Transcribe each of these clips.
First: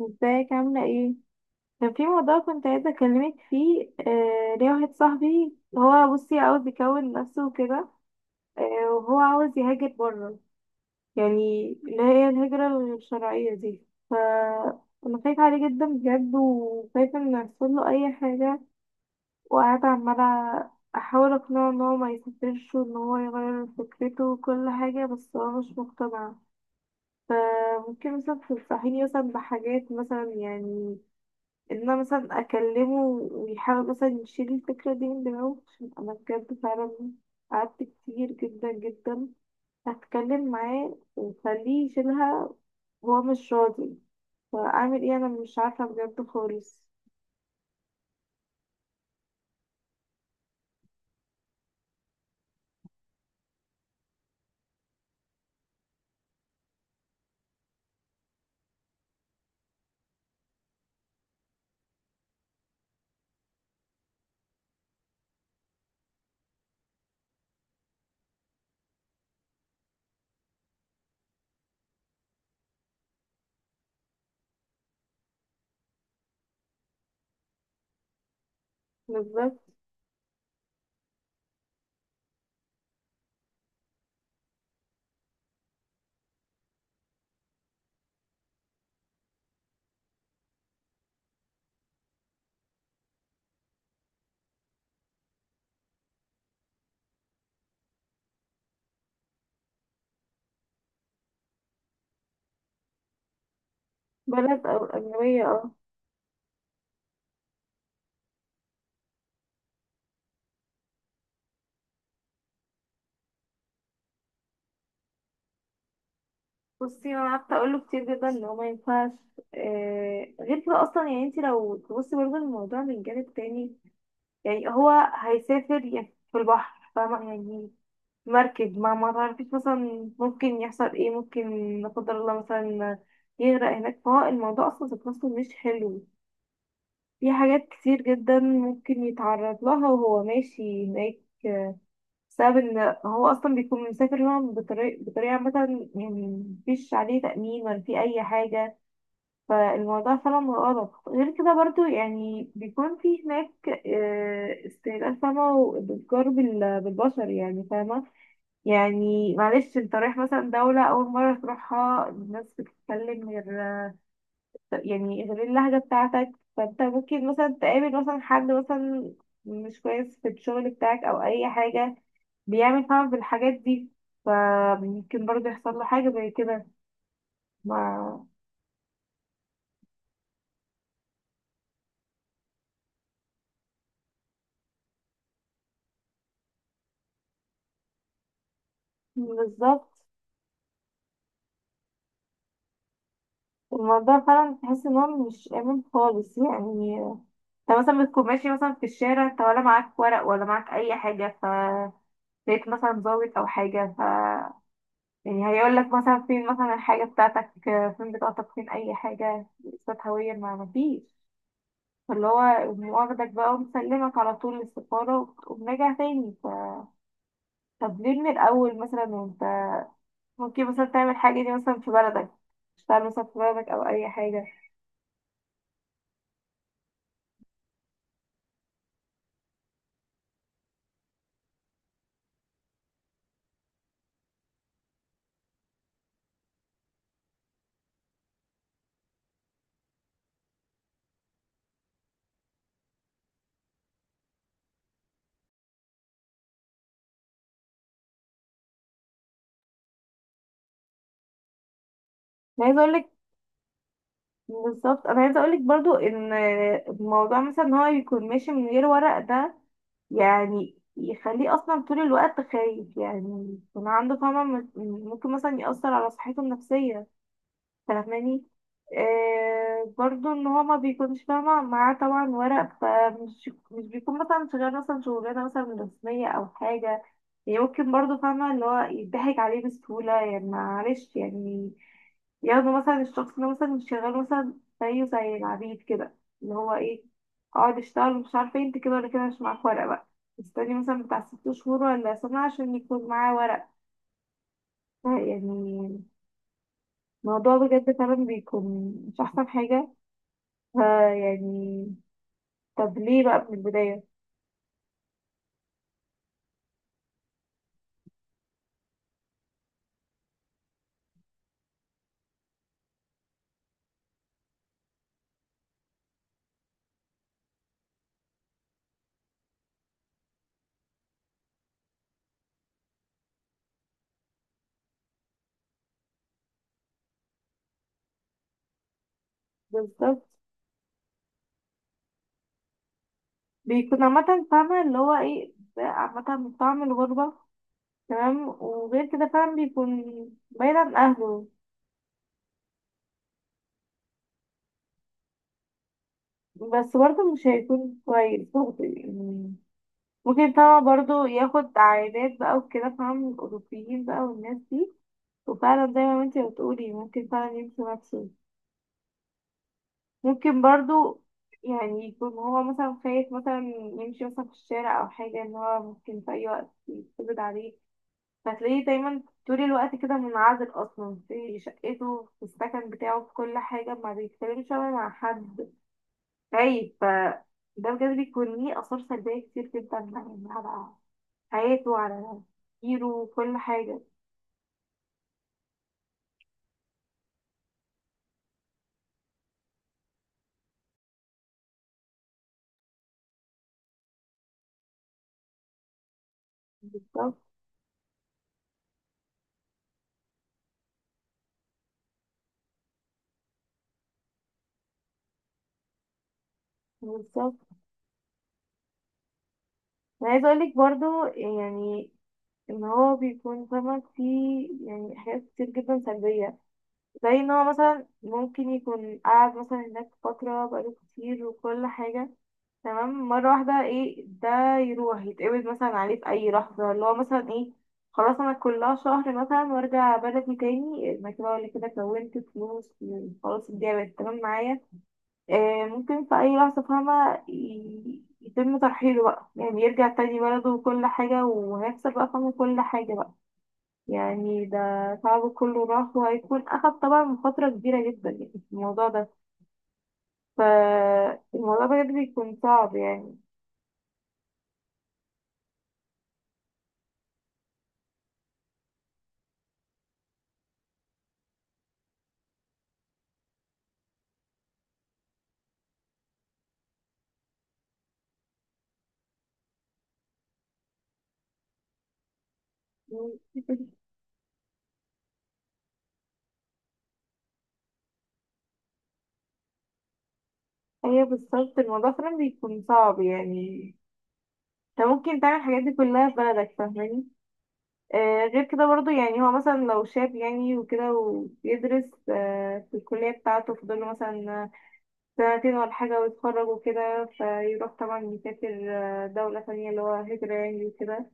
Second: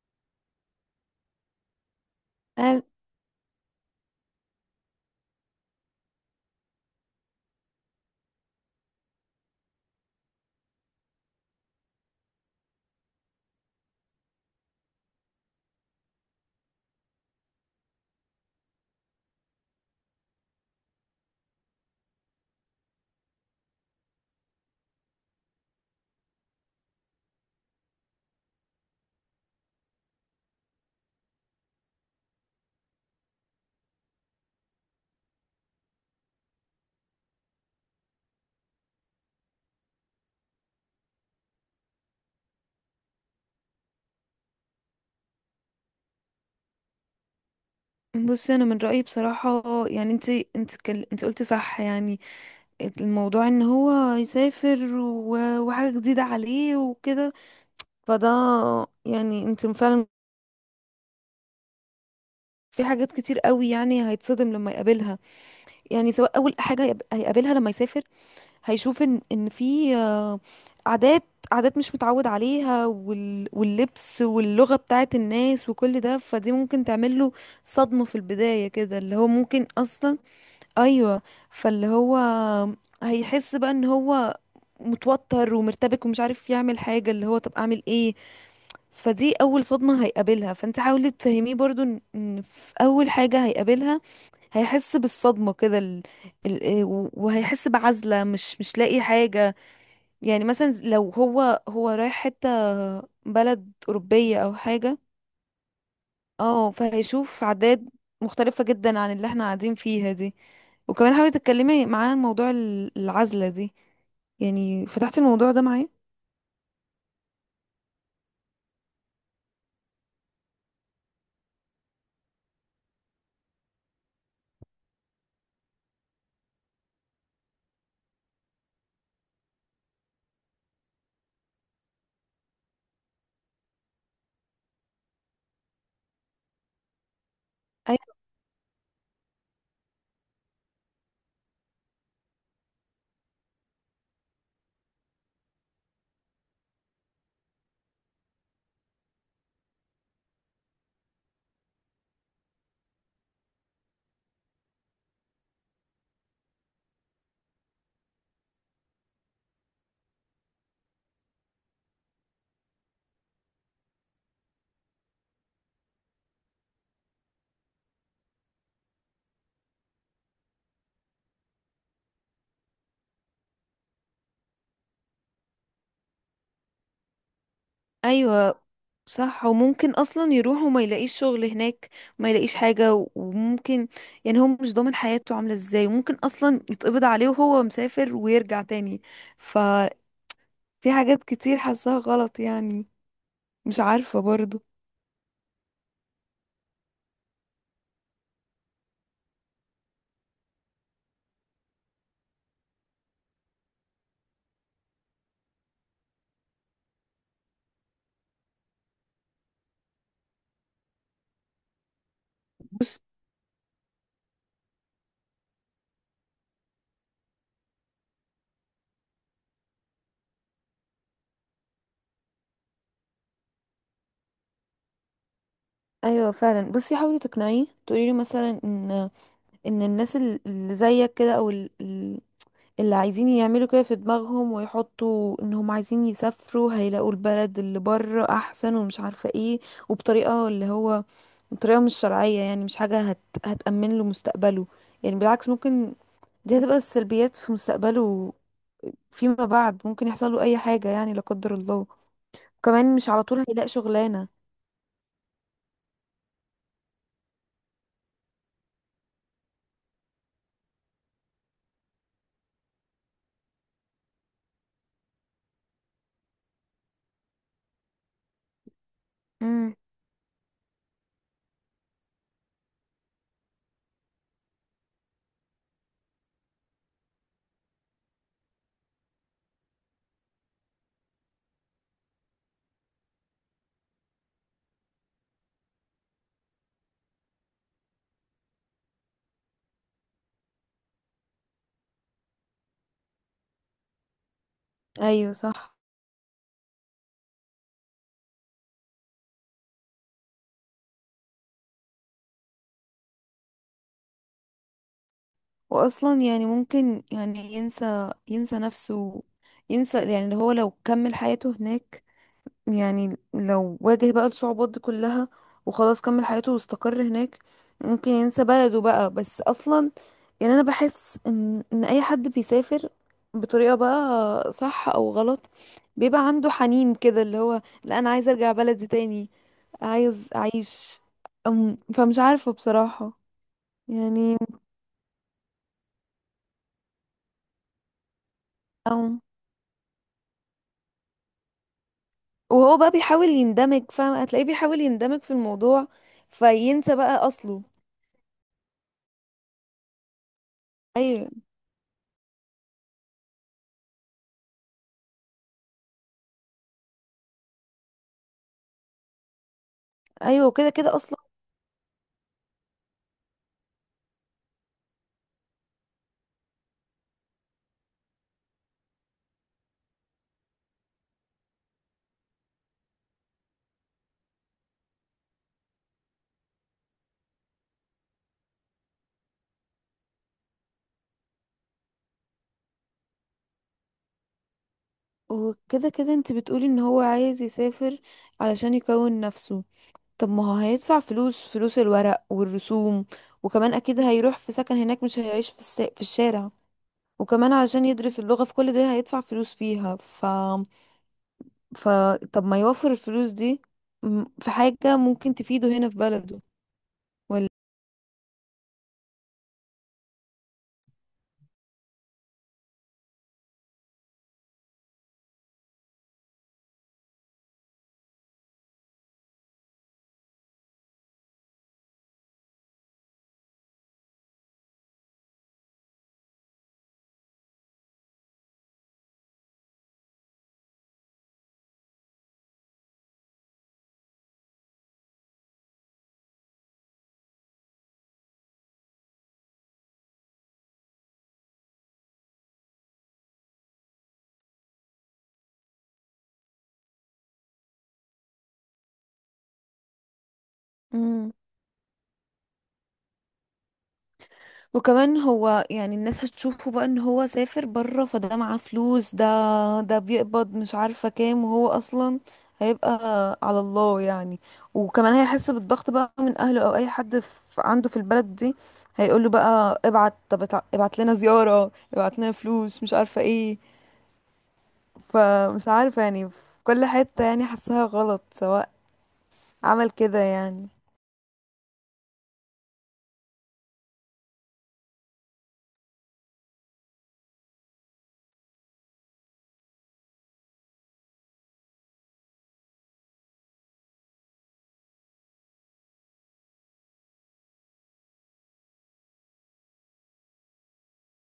ازيك عاملة ايه؟ كان في موضوع كنت قال. عايزة اكلمك فيه، ليه واحد صاحبي هو، بصي، عاوز يكون نفسه وكده. وهو عاوز يهاجر بره، يعني اللي هي الهجرة الشرعية دي. ف انا خايفة عليه جدا بجد، وخايفة ان يحصله اي حاجة، وقاعدة عمالة احاول اقنعه ان هو ما يسافرش، وان هو يغير فكرته وكل حاجة، بس هو مش مقتنع. فممكن مثلا تنصحيني مثلا بحاجات مثلا، يعني ان انا مثلا اكلمه ويحاول مثلا يشيل الفكرة دي من دماغه، عشان انا بجد فعلا قعدت كتير جدا جدا هتكلم معاه وخليه يشيلها وهو مش راضي. فاعمل ايه؟ انا مش عارفة بجد خالص. بصي انا من رايي بصراحه، انت كل... انت قلتي صح، الموضوع ان هو يسافر و... وحاجه جديده عليه وكده، فده، انت فعلا في حاجات كتير قوي، يعني هيتصدم لما يقابلها. يعني سواء اول حاجه هيقابلها لما يسافر، هيشوف ان في عادات، مش متعود عليها، واللبس واللغه بتاعت الناس وكل ده، فدي ممكن تعمل له صدمه في البدايه كده، اللي هو بالذات ممكن اصلا. ايوه. فاللي هو هيحس بقى ان هو متوتر ومرتبك ومش عارف يعمل حاجة، اللي هو طب اعمل ايه؟ فدي اول صدمة هيقابلها. فانت حاولي تفهميه برضو ان في اول حاجة هيقابلها، هيحس بالصدمة كده، وهيحس بعزلة، مش لاقي حاجة. يعني مثلا لو هو رايح حتة، بلد أوروبية أو بلد او حاجة. اجنبية، اه. اه، فهيشوف عادات مختلفة جدا عن اللي احنا قاعدين فيها دي. وكمان حاولي تتكلمي معاه عن موضوع العزلة دي. يعني فتحتي الموضوع ده معاه؟ بصي انا قعدت اقول له كتير جدا ان هو ما ينفعش، غير كده اصلا. يعني انت لو تبصي برضه الموضوع من جانب تاني، يعني هو هيسافر يعني في البحر، فاهمة؟ يعني مركب، ما تعرفيش مثلا ممكن يحصل ايه. ممكن لا قدر الله مثلا يغرق هناك. فهو الموضوع اصلا ذات نفسه مش حلو، في حاجات أي- كتير جدا ممكن يتعرض لها وهو ماشي هناك. آه، بسبب ان هو اصلا بيكون مسافر هنا بطريقة مثلا، يعني مفيش عليه تأمين ولا في اي حاجة. فالموضوع فعلا غلط. غير كده برضو، يعني بيكون في هناك استهلاك، فاهمة؟ وبتجار بالبشر، يعني فاهمة. يعني معلش، انت رايح مثلا دولة أول مرة تروحها، الناس بتتكلم غير، يعني غير اللهجة بتاعتك. فانت ممكن مثلا تقابل مثلا حد مثلا مش كويس في الشغل بتاعك أو أي حاجة، بيعمل فعلا في الحاجات دي. فممكن برضه يحصل له حاجة زي كده. ما ايوه صح. وممكن اصلا يروح وما يلاقيش شغل هناك، وما يلاقيش حاجة. وممكن، يعني هو مش ضامن حياته عاملة ازاي، وممكن اصلا يتقبض عليه وهو مسافر ويرجع تاني. بالظبط. ففي حاجات كتير حاساها غلط يعني. مش الموضوع عارفة فعلا برضو. تحس ان هو مش آمن خالص يعني. انت مثلا بتكون ماشي مثلا في الشارع، انت ولا معاك ورق ولا معاك أي حاجة. لقيت مثلا ضابط أو حاجة، يعني هيقول لك مثلا فين مثلا الحاجة بتاعتك، فين بطاقتك، فين أي حاجة، إثبات هوية، ما مفيش. فاللي هو يقوم بص. واخدك بقى ومسلمك على طول للسفارة، وبنرجع تاني. طب ليه من الأول مثلا وأنت ممكن مثلا تعمل حاجة دي مثلا في بلدك؟ تشتغل مثلا في بلدك أو أي حاجة. ايوه فعلا. بصي حاولي تقنعيه، تقولي له مثلا ان الناس اللي زيك كده، او اللي عايزين يعملوا كده في دماغهم ويحطوا انهم عايزين يسافروا، هيلاقوا البلد اللي بره احسن ومش عارفة ايه، وبطريقة اللي هو بطريقة مش شرعية، يعني مش حاجة هتأمن له مستقبله. يعني بالعكس، ممكن دي هتبقى السلبيات في مستقبله فيما بعد. ممكن يحصل له اي حاجة يعني لا قدر الله. أنا عايزة أقول كمان مش لك، على طول هيلاقي شغلانة. بالظبط، أنا عايزة أقول لك برضو إن الموضوع مثلا إن هو يكون ماشي من غير ورق ده، يعني يخليه اصلا طول الوقت خايف، يعني يكون عنده، فما ممكن مثلا يأثر على صحته النفسية، فاهماني؟ امم آه، برضو ان هو ما بيكونش، فاهمة، معاه طبعا ورق، فمش مش بيكون مثلا شغال مثلا شغلانة مثلا رسمية او حاجة. يعني ممكن برضو، فاهمة، اللي هو يضحك عليه بسهولة. يعني معلش، يعني ياخدوا مثلا الشخص ده مثلا، مش شغال مثلا، زيه زي العبيد كده، اللي هو ايه، اقعد اشتغل مش عارفة إيه، انت كده ولا كده مش معاك ورق بقى. استني مثلا بتاع 6 شهور ولا سنة عشان يكون معاه ورق. ايوه صح. يعني الموضوع بجد فعلا بيكون مش أحسن حاجة. ها يعني طب ليه بقى من البداية؟ واصلا يعني ممكن، يعني ينسى، نفسه، ينسى يعني اللي هو لو كمل حياته هناك. يعني لو واجه بقى الصعوبات دي كلها وخلاص كمل حياته واستقر هناك، ممكن ينسى بلده بقى. بس اصلا، يعني انا بحس ان اي حد بيسافر بطريقة بقى صح او غلط، بيبقى عنده حنين كده، اللي هو لا انا عايز ارجع بلدي تاني، بالظبط. عايز اعيش. فمش عارفة بصراحة بيكون يعني. عامة، فاهمة، اللي هو ايه ده، عامة من طعم الغربة. تمام. وغير كده فعلا بيكون بعيد عن أهله. وهو بقى بيحاول يندمج، فاهم، هتلاقيه بيحاول يندمج في الموضوع، بس فينسى بقى برضه مش اصله. هيكون كويس برضه يعني. ممكن طبعا برضه ايوه. ياخد عائلات بقى وكده، فاهم، الأوروبيين بقى والناس دي. وفعلا زي ما انتي بتقولي، ممكن فعلا يمشي نفسه. ايوه ممكن وكده كده اصلا. برضو يعني يكون هو مثلا خايف مثلا يمشي مثلا في الشارع او حاجة، ان هو ممكن في اي وقت يتقبض عليه. فتلاقيه دايما طول الوقت كده منعزل اصلا، في شقته، في السكن بتاعه، في كل حاجة، ما بيتكلمش ولا مع حد، خايف. ده بجد بيكون ليه اثار سلبية كتير جدا يعني، على حياته، على تفكيره وكل حاجة. وكده كده انت بتقولي ان هو عايز يسافر علشان يكون نفسه، طب ما هو هيدفع فلوس، فلوس الورق والرسوم، وكمان اكيد هيروح في سكن هناك، مش هيعيش في في الشارع، بالظبط وكمان علشان يدرس اللغة، في كل ده هيدفع فلوس فيها. ف ف طب ما يوفر الفلوس دي في حاجة ممكن تفيده هنا في بلده. بالظبط انا عايزة اقولك برضو، يعني ان هو بيكون، فاهمة، فيه يعني حاجات كتير جدا سلبية. زي ان هو مثلا ممكن يكون قاعد مثلا هناك فترة بقاله كتير وكل حاجة، تمام، مرة واحدة، ايه ده، يروح يتقبض مثلا عليه في اي لحظة. اللي هو مثلا ايه، خلاص انا كلها شهر مثلا وارجع بلدي تاني، انا كده ولا كده كونت فلوس، خلاص الدنيا بقت تمام معايا. آه، ممكن في اي لحظة، فاهمة، يتم ترحيله بقى، يعني يرجع تاني بلده وكل حاجة، وهيخسر بقى، فاهمة، كل حاجة بقى. يعني ده تعبه كله راح. وهيكون أخد طبعا فترة كبيرة جدا يعني في الموضوع ده. ولا. فالموضوع بجد بيكون صعب يعني. وكمان هو يعني الناس هتشوفه بقى ان هو سافر بره، فده معاه فلوس، ده بيقبض مش عارفة كام، وهو اصلا هيبقى على الله يعني. وكمان هيحس بالضغط بقى من اهله او اي حد في، عنده في البلد دي، هيقول له بقى ابعت، طب ابعت لنا زيارة، ابعت لنا فلوس، مش عارفة ايه. فمش عارفة يعني، في كل حتة يعني حاسها غلط سواء عمل كده يعني. هي بالظبط. الموضوع فعلا بيكون صعب يعني. انت ممكن تعمل الحاجات دي كلها في بلدك، فاهماني؟ آه، غير كده برضو، يعني هو مثلا لو شاب يعني وكده، وبيدرس آه في الكلية بتاعته، فاضل له مثلا سنتين ولا حاجة ويتخرج وكده، فيروح طبعا يسافر آه، دولة ثانية، اللي هو هجرة يعني وكده،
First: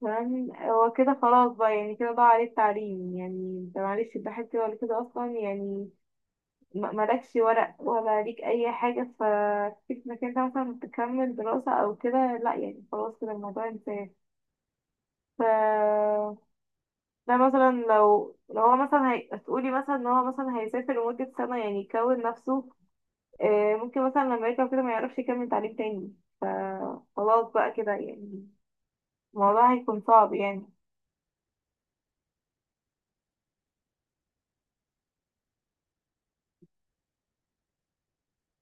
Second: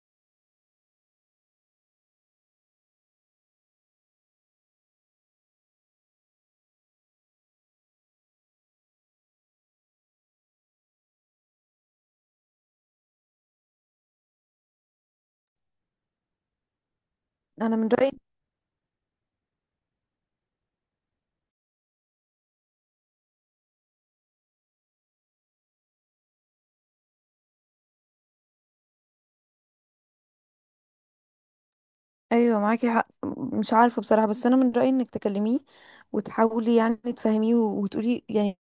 تمام. هو كده خلاص بقى، يعني كده ضاع عليه التعليم، يعني انت معلش الدحيح كده ولا كده اصلا، يعني مالكش ورق ولا ليك اي حاجة، ففكرة انك انت مثلا تكمل دراسة او كده لا، يعني خلاص كده الموضوع انتهى. ف ده مثلا انا من رأيي. لو هو مثلا تقولي مثلا ان هو مثلا هيسافر لمدة سنة يعني يكون نفسه، آه، ممكن مثلا لما يرجع كده ما يعرفش يكمل تعليم تاني. فخلاص بقى كده يعني الموضوع هيكون صعب يعني. ايوه معاكي حق. مش عارفه بصراحه، بس انا من رايي انك تكلميه وتحاولي يعني تفهميه، وتقولي يعني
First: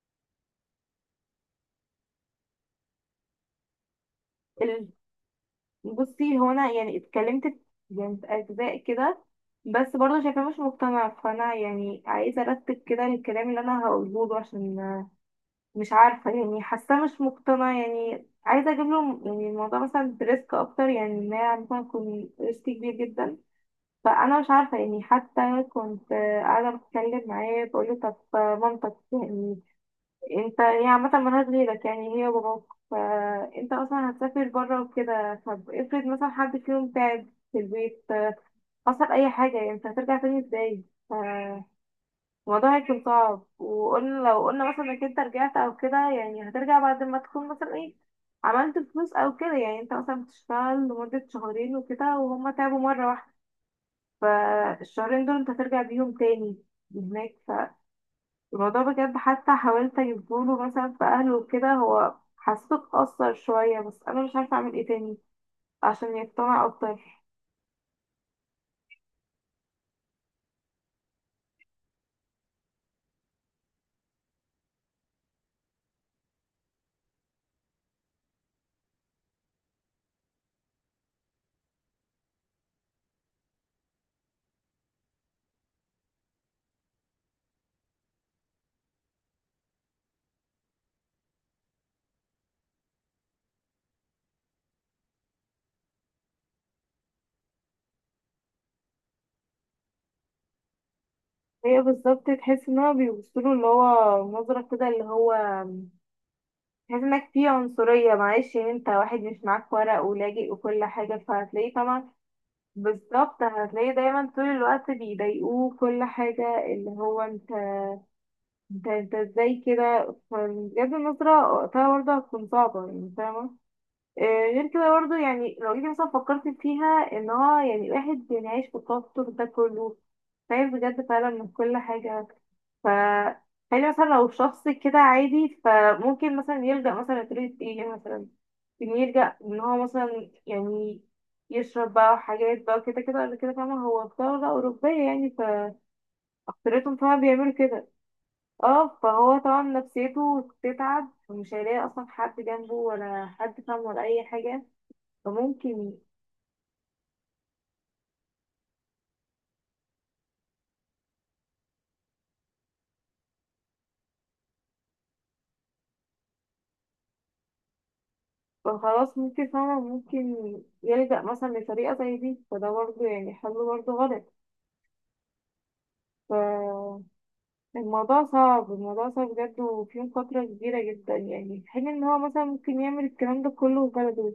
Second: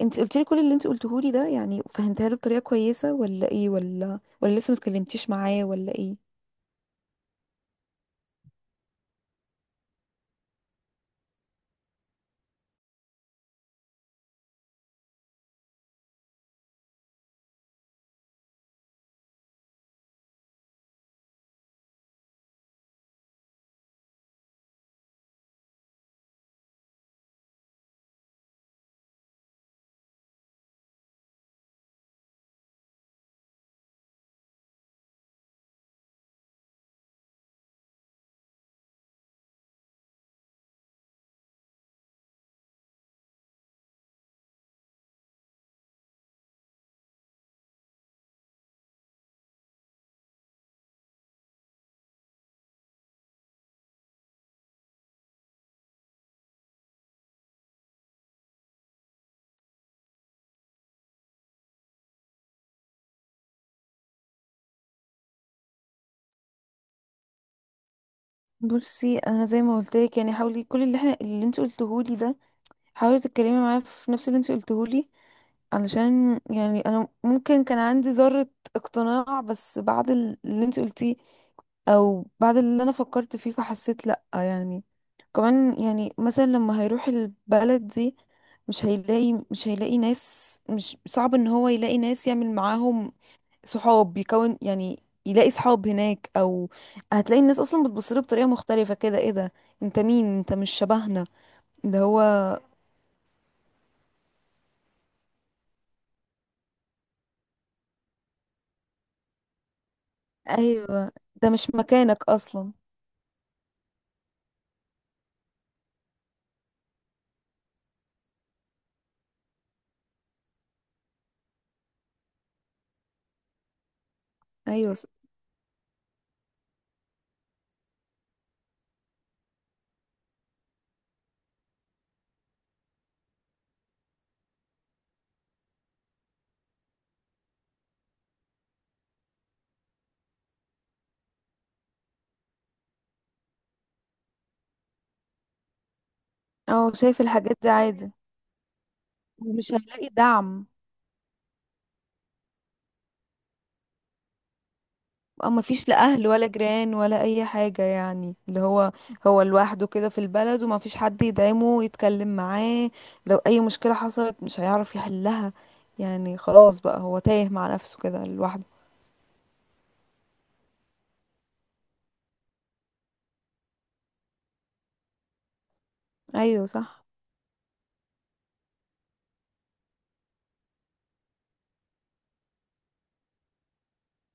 انت قلت لي كل اللي انت قلته لي ده، يعني فهمتها له بطريقه كويسه؟ ولا ايه؟ ولا، لسه ما اتكلمتيش معاه؟ ولا ايه؟ بصي هو انا يعني اتكلمت، يعني في اجزاء كده، بس برضه شايفاه مش مقتنع. فانا يعني عايزه ارتب كده الكلام اللي انا هقوله له، عشان مش عارفه، يعني حاساه مش مقتنع. يعني عايزه اجيب له يعني الموضوع مثلا بريسك اكتر، يعني ان هي مثلا يكون ريسك كبير جدا. فانا مش عارفه يعني. حتى كنت قاعده بتكلم معاه، بقول له طب مامتك يعني، انت هي عامة ملهاش غيرك، يعني هي وباباك، فانت اصلا هتسافر بره وكده، طب افرض مثلا حد فيهم تعب في البيت، حصل اي حاجة، يعني انت هترجع تاني ازاي؟ ف- الموضوع هيكون صعب. وقلنا لو قلنا مثلا انك انت رجعت او كده، يعني هترجع بعد ما تكون مثلا ايه، عملت فلوس او كده. يعني انت مثلا بتشتغل لمدة شهرين وكده وهما تعبوا مرة واحدة، فالشهرين دول انت هترجع بيهم تاني هناك. الموضوع بجد. حتى حاولت اجيبهوله مثلا في اهله وكده، هو حسيته اتأثر شوية، بس انا مش عارفة اعمل ايه تاني عشان يقتنع اكتر. بصي انا زي ما قلت لك، يعني حاولي كل اللي اللي انت قلته لي ده، حاولي تتكلمي معاه في نفس اللي انت قلته لي، علشان يعني انا ممكن كان عندي ذرة اقتناع، بس بعد اللي انت قلتيه او بعد اللي انا فكرت فيه، فحسيت لا يعني. كمان يعني مثلا لما هيروح البلد دي، مش هيلاقي، مش هيلاقي ناس، مش صعب ان هو يلاقي ناس يعمل معاهم صحاب، يكون يعني يلاقي صحاب هناك، او هتلاقي الناس اصلا بتبصله بطريقة مختلفة كده، ايه ده، انت مين؟ انت مش شبهنا. هي اللي هو. بالظبط. تحس ان هو بيبصله، اللي هو نظرة كده، اللي هو تحس انك فيه عنصرية. معلش، يعني انت واحد مش معاك ورق ولاجئ وكل ايوه، حاجة، ده مش فهتلاقيه طبعا. مكانك اصلا. بالظبط. هتلاقيه دايما طول الوقت بيضايقوه كل حاجة، اللي هو انت ازاي كده. فبجد النظرة وقتها برضه هتكون صعبة، يعني فاهمة. آه، غير كده ايوه. برضه، يعني لو جيتي مثلا فكرت فيها، ان هو يعني الواحد يعني عايش في التوتر ده كله، خايف بجد فعلا من كل حاجة. ف خلي مثلا لو شخص كده عادي، فممكن مثلا يلجأ مثلا لطريقة ايه مثلا، إن يلجأ ان هو مثلا يعني يشرب بقى حاجات بقى كده، كده قبل كده، فاهمة، هو في دولة أوروبية يعني، اه فأكترتهم فعلا شايف بيعملوا الحاجات دي كده. عادي. اه فهو طبعا ومش هيلاقي نفسيته دعم. تتعب، ومش هيلاقي أصلا حد جنبه، ولا حد فاهم، ولا أي حاجة. او مفيش فممكن لا اهل ولا جيران ولا اي حاجة، يعني اللي هو هو لوحده كده في البلد، ومفيش حد يدعمه يتكلم معاه. لو اي مشكلة حصلت مش هيعرف يحلها. يعني خلاص بقى هو تايه مع نفسه كده لوحده. فخلاص، ممكن فعلا ممكن يلجأ مثلا لطريقة زي دي. فده برضه يعني حل برضه غلط. ايوه صح. فالموضوع صعب، الموضوع صعب بجد، وفيه مخاطرة كبيرة جدا يعني، في حين ان هو مثلا ممكن يعمل الكلام ده كله في بلده،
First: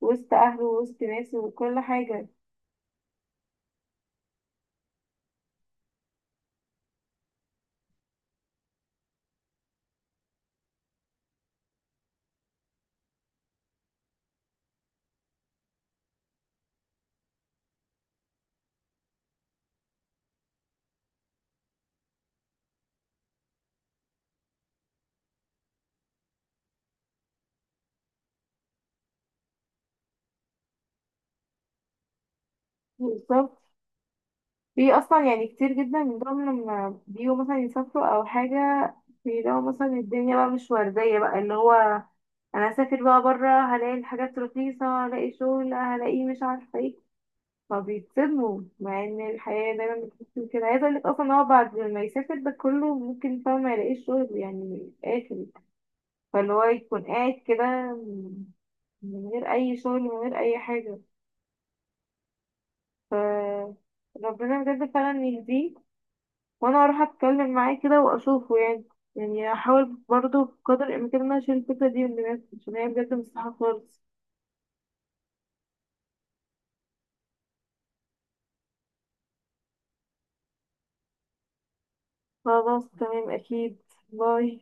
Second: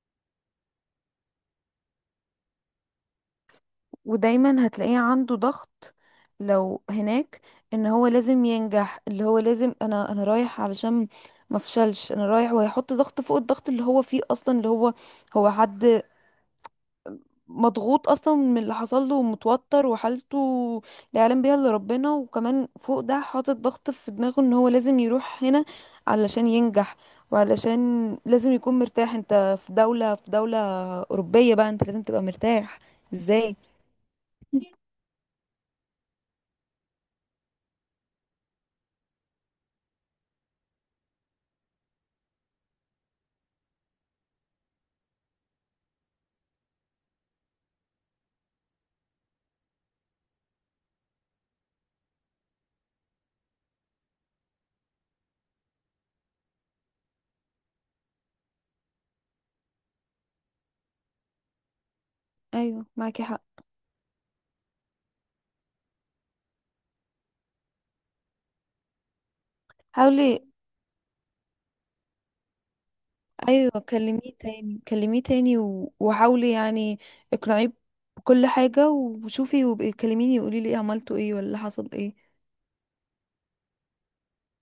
وسط أهله، وسط ناسه وكل حاجة. ودايما هتلاقيه عنده ضغط لو هناك، ان هو لازم ينجح، اللي هو لازم، انا رايح علشان ما افشلش، انا رايح. وهيحط ضغط فوق الضغط اللي هو فيه اصلا، اللي هو هو حد مضغوط اصلا من اللي حصل له، ومتوتر، وحالته لا يعلم بيها الا ربنا. وكمان فوق ده حاطط ضغط في دماغه ان هو لازم يروح هنا علشان ينجح، وعلشان لازم يكون مرتاح. انت في دولة، في دولة أوروبية بقى، انت لازم تبقى مرتاح. ازاي؟ بالظبط. في أصلا يعني كتير جدا من دول لما بيجوا مثلا يسافروا أو حاجة، بيلاقوا مثلا الدنيا بقى مش وردية بقى. اللي هو انا هسافر بقى بره، هلاقي الحاجات رخيصه، هلاقي شغل، هلاقي مش عارفه ايه. فبيتصدموا مع ان الحياه دايما بتكون كده. عايزه اقول لك اصلا إن هو بعد ما يسافر ده كله، ممكن، فاهم، ما يلاقيش شغل، يعني من الاخر. فاللي هو يكون قاعد كده من غير اي شغل، من غير اي حاجه. ايوه معاكي حق. ف ربنا بجد فعلا يهديه. وانا اروح اتكلم معاه كده واشوفه يعني. يعني احاول حاولي. برضه بقدر الامكان ان انا اشيل الفكره دي من دماغي، عشان هي بجد مستحيله ايوه خالص. كلميه تاني، كلميه تاني، وحاولي يعني اقنعيه بكل حاجة، وشوفي، وبقي كلميني وقولي لي ايه، عملتوا ايه، ولا حصل ايه. خلاص تمام، أكيد. باي.